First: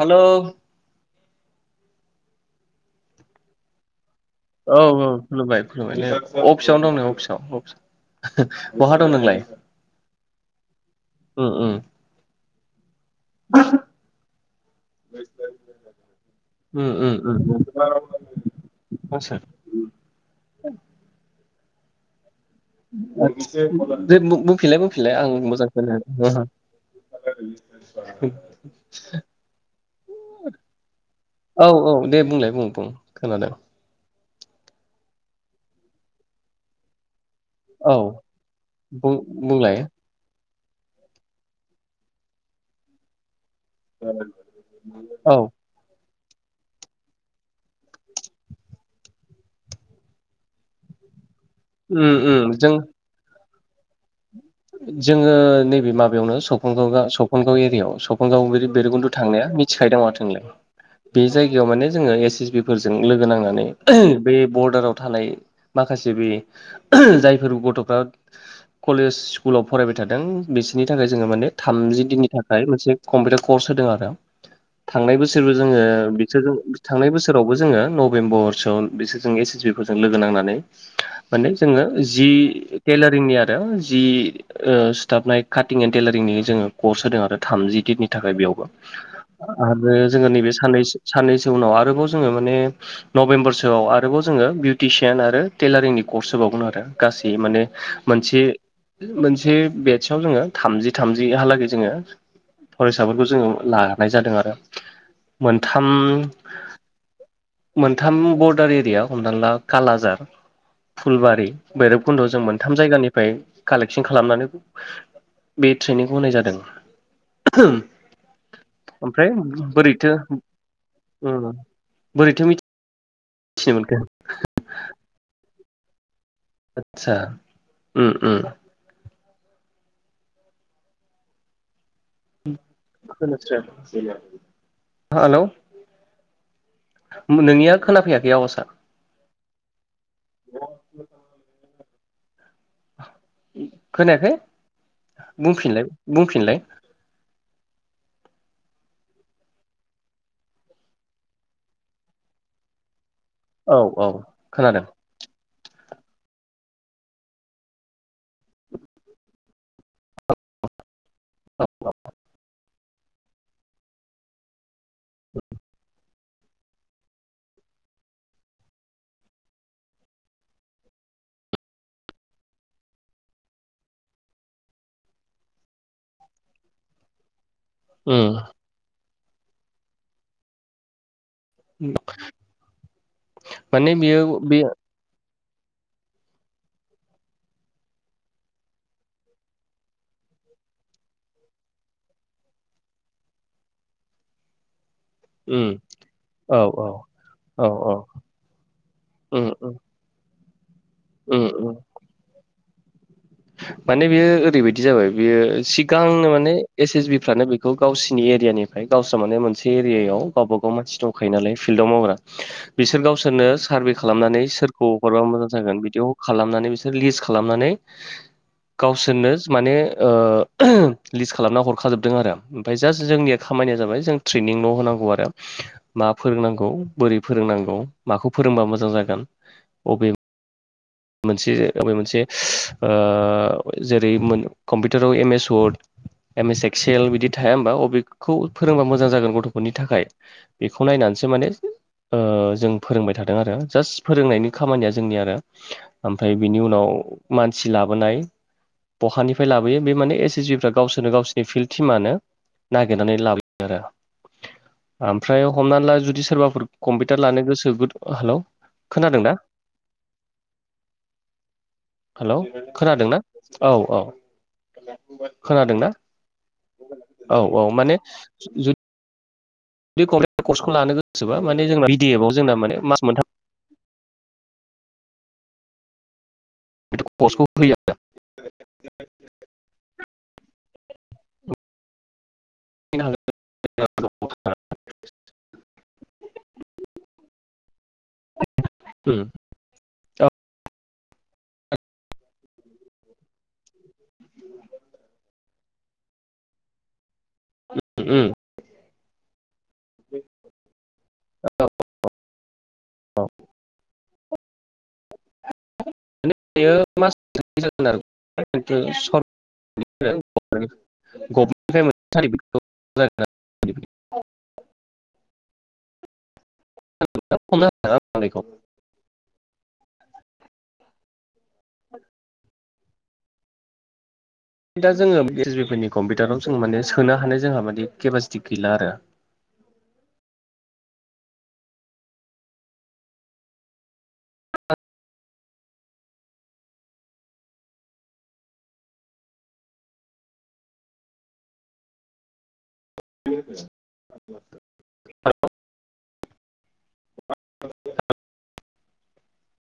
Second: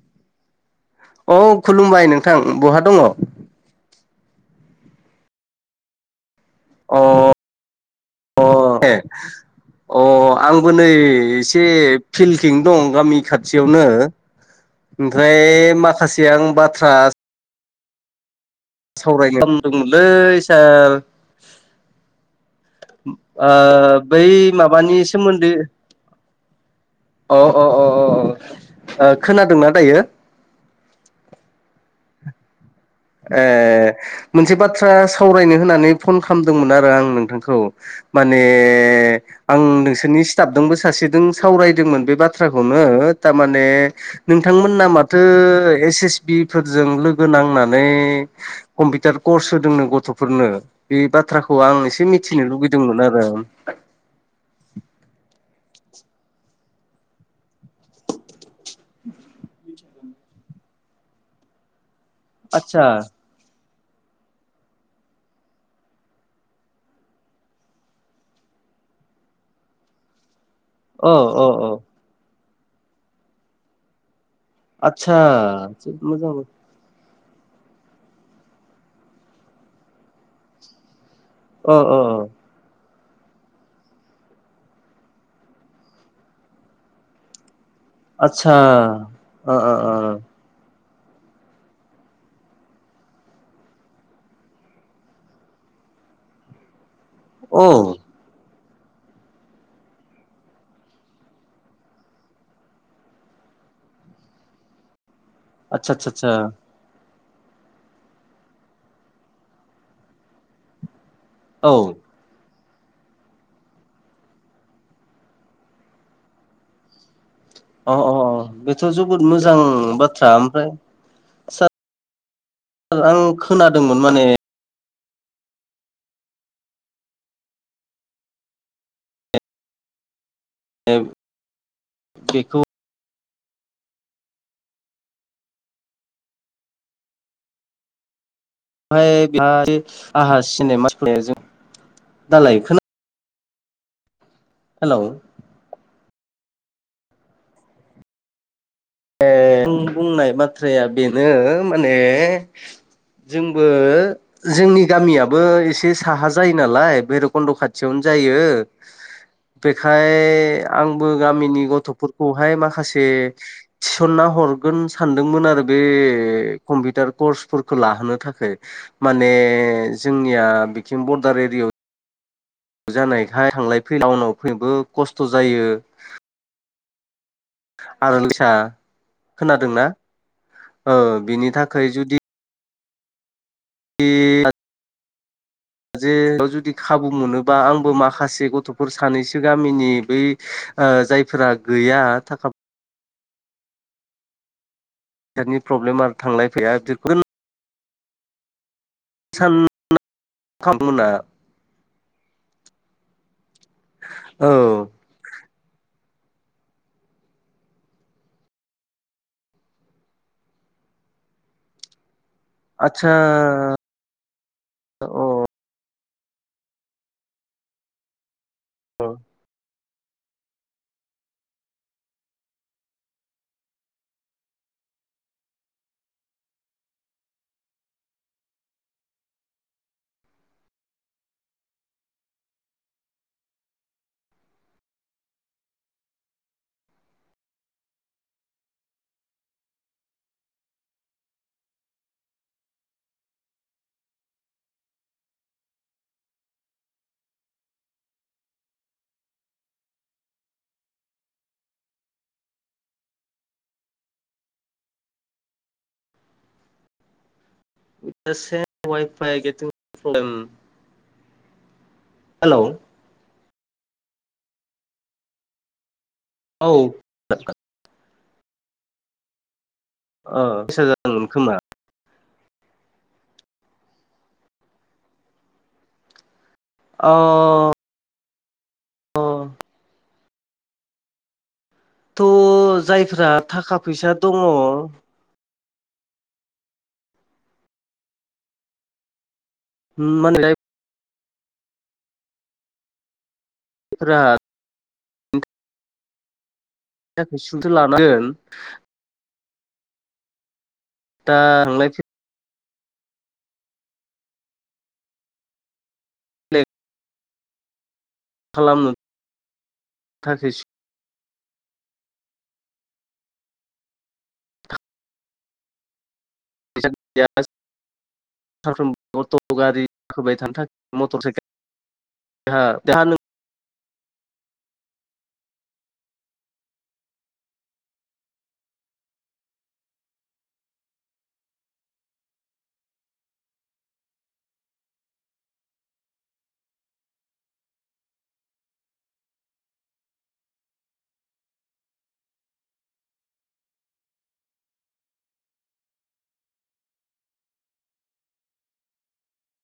Hello. औ खुलुमबाय नोंथां। बहा दङ'? औ औ खुलुमबाय खुलुमबाय। अफिसावनो दं अ नै अफिसाव अफिसाव। ए बहा दं नोंलाय? अ आंबो नै उम एसे उम फिल्डथिं दं गामि खाथियावनो ओमफ्राय माखासे आं बाथ्रा [unintelligible] आतसा सावरायनो खामदोमोनलै सार। ओ दे बै बुं बुंफिनलाय माबानि बुंफिनलाय आं सोमोन्दै मोजां खोनायाखै अ अ अ अ अ। ओ खोनादोंना दायो? औ औ दे बुंलाय बुं बुं। ए खोनादों मोनसे बाथ्रा सावरायनो होननानै फन खामदोंमोन आरो आं नोंथांखो। औ माने बुं आं बुंलाय नोंसोरनि स्ताबदोंबो सासेदों सावरायदोंमोन बे बाथ्राखौनो तामाने नोंथांमोनना माथो औ एस एस बि फोरजों लोगो नांनान नै कम्पिटार कर्स होदोंनो गथ'फोरनो। बे बाथ थ्राखौ आं एसे उम मिथिनो उम जों लुबैदोंमोन आरो उम। जोङो नैबे माबायावनो सपनगाव गा सपनगाव एरियायाव सपनगाव बैरुगुन्दु थांनाया मि थिखायोदां माथो नोंलाय। बे जायगायाव माने जोङो एस एस बि आतसा फोरजों लोगो नांनानै बै बरडाराव थानाय माखासे बे जायफोर गथ'फ्रा कलेज स्कुलाव फरायबाय थादों बिसोरनि थाखाय अ जोङो अ माने अ थामजि दिननि था खाय मोनसे कम्पिउटार कर्स होदों आरो आतसा थांनाय बोसोरबो जोङो जोबोद मोजां बिसोरजों थांनाय बोसोरावबो जोङो नभेम्बरसोआव बिसोरजों एस एस बि फोरजों लोगो नांनानै माने अ जोङो अ अ जि टेलारिंनि आरो जि ओ सुथाबनाय काटिं एन्टेलारिंनि जोङो कर्स होदों आरो थामजि दिननि थाखाय आतसा बेयावबो अ अ अ आरो जोङो नैबे साननैसो साननैसो उनाव आरोबाव जोङो माने नभेम्बर सोआव आरोबाव जोङो बिउटिसियान आरो टेलारिंनि कर्स होबावगोन आरो। गासै माने औ मोनसे मोनसे बेटसआव जोङो थामजि थामजिहालागै जोङो फरायसाफोरखौ जोङो लानाय जादों आरो। मोनथाम आतसा आतसा आतसा मोनथाम बरडार एरिया हमना ला कालाजार, फुलबारि औ भैरबखुन्द' जों मोनथाम जायगानिफ्राय कालेकसन खालामनानै बे ट्रेनिंखौ होनाय जादों। अ अ अ बेथ' जोबोद मोजां बाथ्रा ओमफ्राय ओम ओम बोरैथो मिथि आं खोनादोंमोन माने आतसा ओम ओम। ए। हेल'। नोंनिया खोनाफैयाखै आवासा। माय बे आंहा सिनेमा सि जों दालाय खोना खोनायाखै। हेलौ। बुंफिनलाय बुंफिनलाय। ए आं बुंनाय बाथ्राया बेनो माने जोंबो औ औ खोनादों जोंनि गामियाबो एसे साहा जायो नालाय भैरबकुन्द' खाथियावनो जायो बेखाय आंबो गामिनि गथ'फोरखौहाय माखासे थिसनना हरगोन सानदोंमोन आरो बे कम्पिउटार कर्सफोरखौ लाहोनो थाखाय माने जोंनिया बिथिं बरडार एरियाव जानायखाय थांलाय फैलाय टाउनाव फैनोबो खस्थ' जायो। आरलसा उम खोनादोंनाा औ बिनि था [inaudible] माने बेयो बे जे जुदि खाबु मोनोबा आंबो माखासे गथ'फोर सानैसो गामिनि बै जायफोरा गैया थाखा दानि उम प्रब्लेमा थांलाय औ फैया औ जोबगोन। औ औ। उम उम सानाव खामाय मावना [unintelligible] उम उम। माने बेयो ओरैबाय बिदि औ जाबाय बियो सिगांनो माने एस एस बि फानो बेखौ गावसिनि एरियानिफ्राय गावस्रा माने मोनसे एरियायाव गावबाागाव मानसि दंखायो नालाय फिल्डआव मावग्रा बिसोर आतसा गावसोरनो सारभे खालामनानै सोरखौ हरबा अ मोजां जागोन बिदिआव खालामनानै बिसोर लिस्ट खालामनानै गावसोरनो माने ओ लिस्ट खालामना हरखाजोबदों आरो ओमफफ्राय जास्ट जोंनिया खामानिया जाबाय जों ट्रेनिंल' होनांगौ आरो। मा फोरोंनांगौ बोरै फोरोंनांगौ माखौ फोरोंबा मोजां जागोन अबे मोनसे मोनसे जेरै कम्पिउटाराव M S Word M S Excel बिदि थाया होमबा अबेखौ फोरोंबा मोजां जागोन गथ'फोरनि थाखाय बेखौ नायनानैसो माने ओ जों फोरोंबाय थादों आरो जास्ट फोरोंनायनि खामानिया जोंनि आरो ओमफ्राय बिनि उनाव मानसि लाबोनाय बहानिफ्राय लाबोयो बे माने एस एस बिफ्रा गावसोरनो गावसिनि फिल्ड टिमानो नागिरनानै लाबोयो आरो। ओमफ्राय हमनानै ला जुदि सोरबाफोर कम्पिउटार लानो गोसो हेलौ जासे खोनादोंना अवाइपाय [unintelligible] हेल' खोनादोंना औ औ खोनादोंना? औ। औ औ माने जु दि कम्पिउटार कर्सखौ फैसा लानो जादोंमोन खोमा गोसोबामाने जोंना बि डि एफव जोंना माने मास मोनथाम बे अ पस्टखौ होयो थ' जायफ्रा थाखा फैसा दङ। आरो उम माहोनो फ [unintelligible] थाखायै सुंथो लानांगोन दा थांलाय औ फैलाय खालामनो थाखाय [unintelligible] [unintelligible] [unintelligible] सारफ्रोमबो अट' गारिाखोबाय थानो थाखाय मटर साइकेलहा [unintelligible] दा जोङो एस बि फोरनि कम्पिउटाराव जों माने सोनो हानाय जोंहा माने केपासिटि गैला आरो। हेलौ [unintelligible]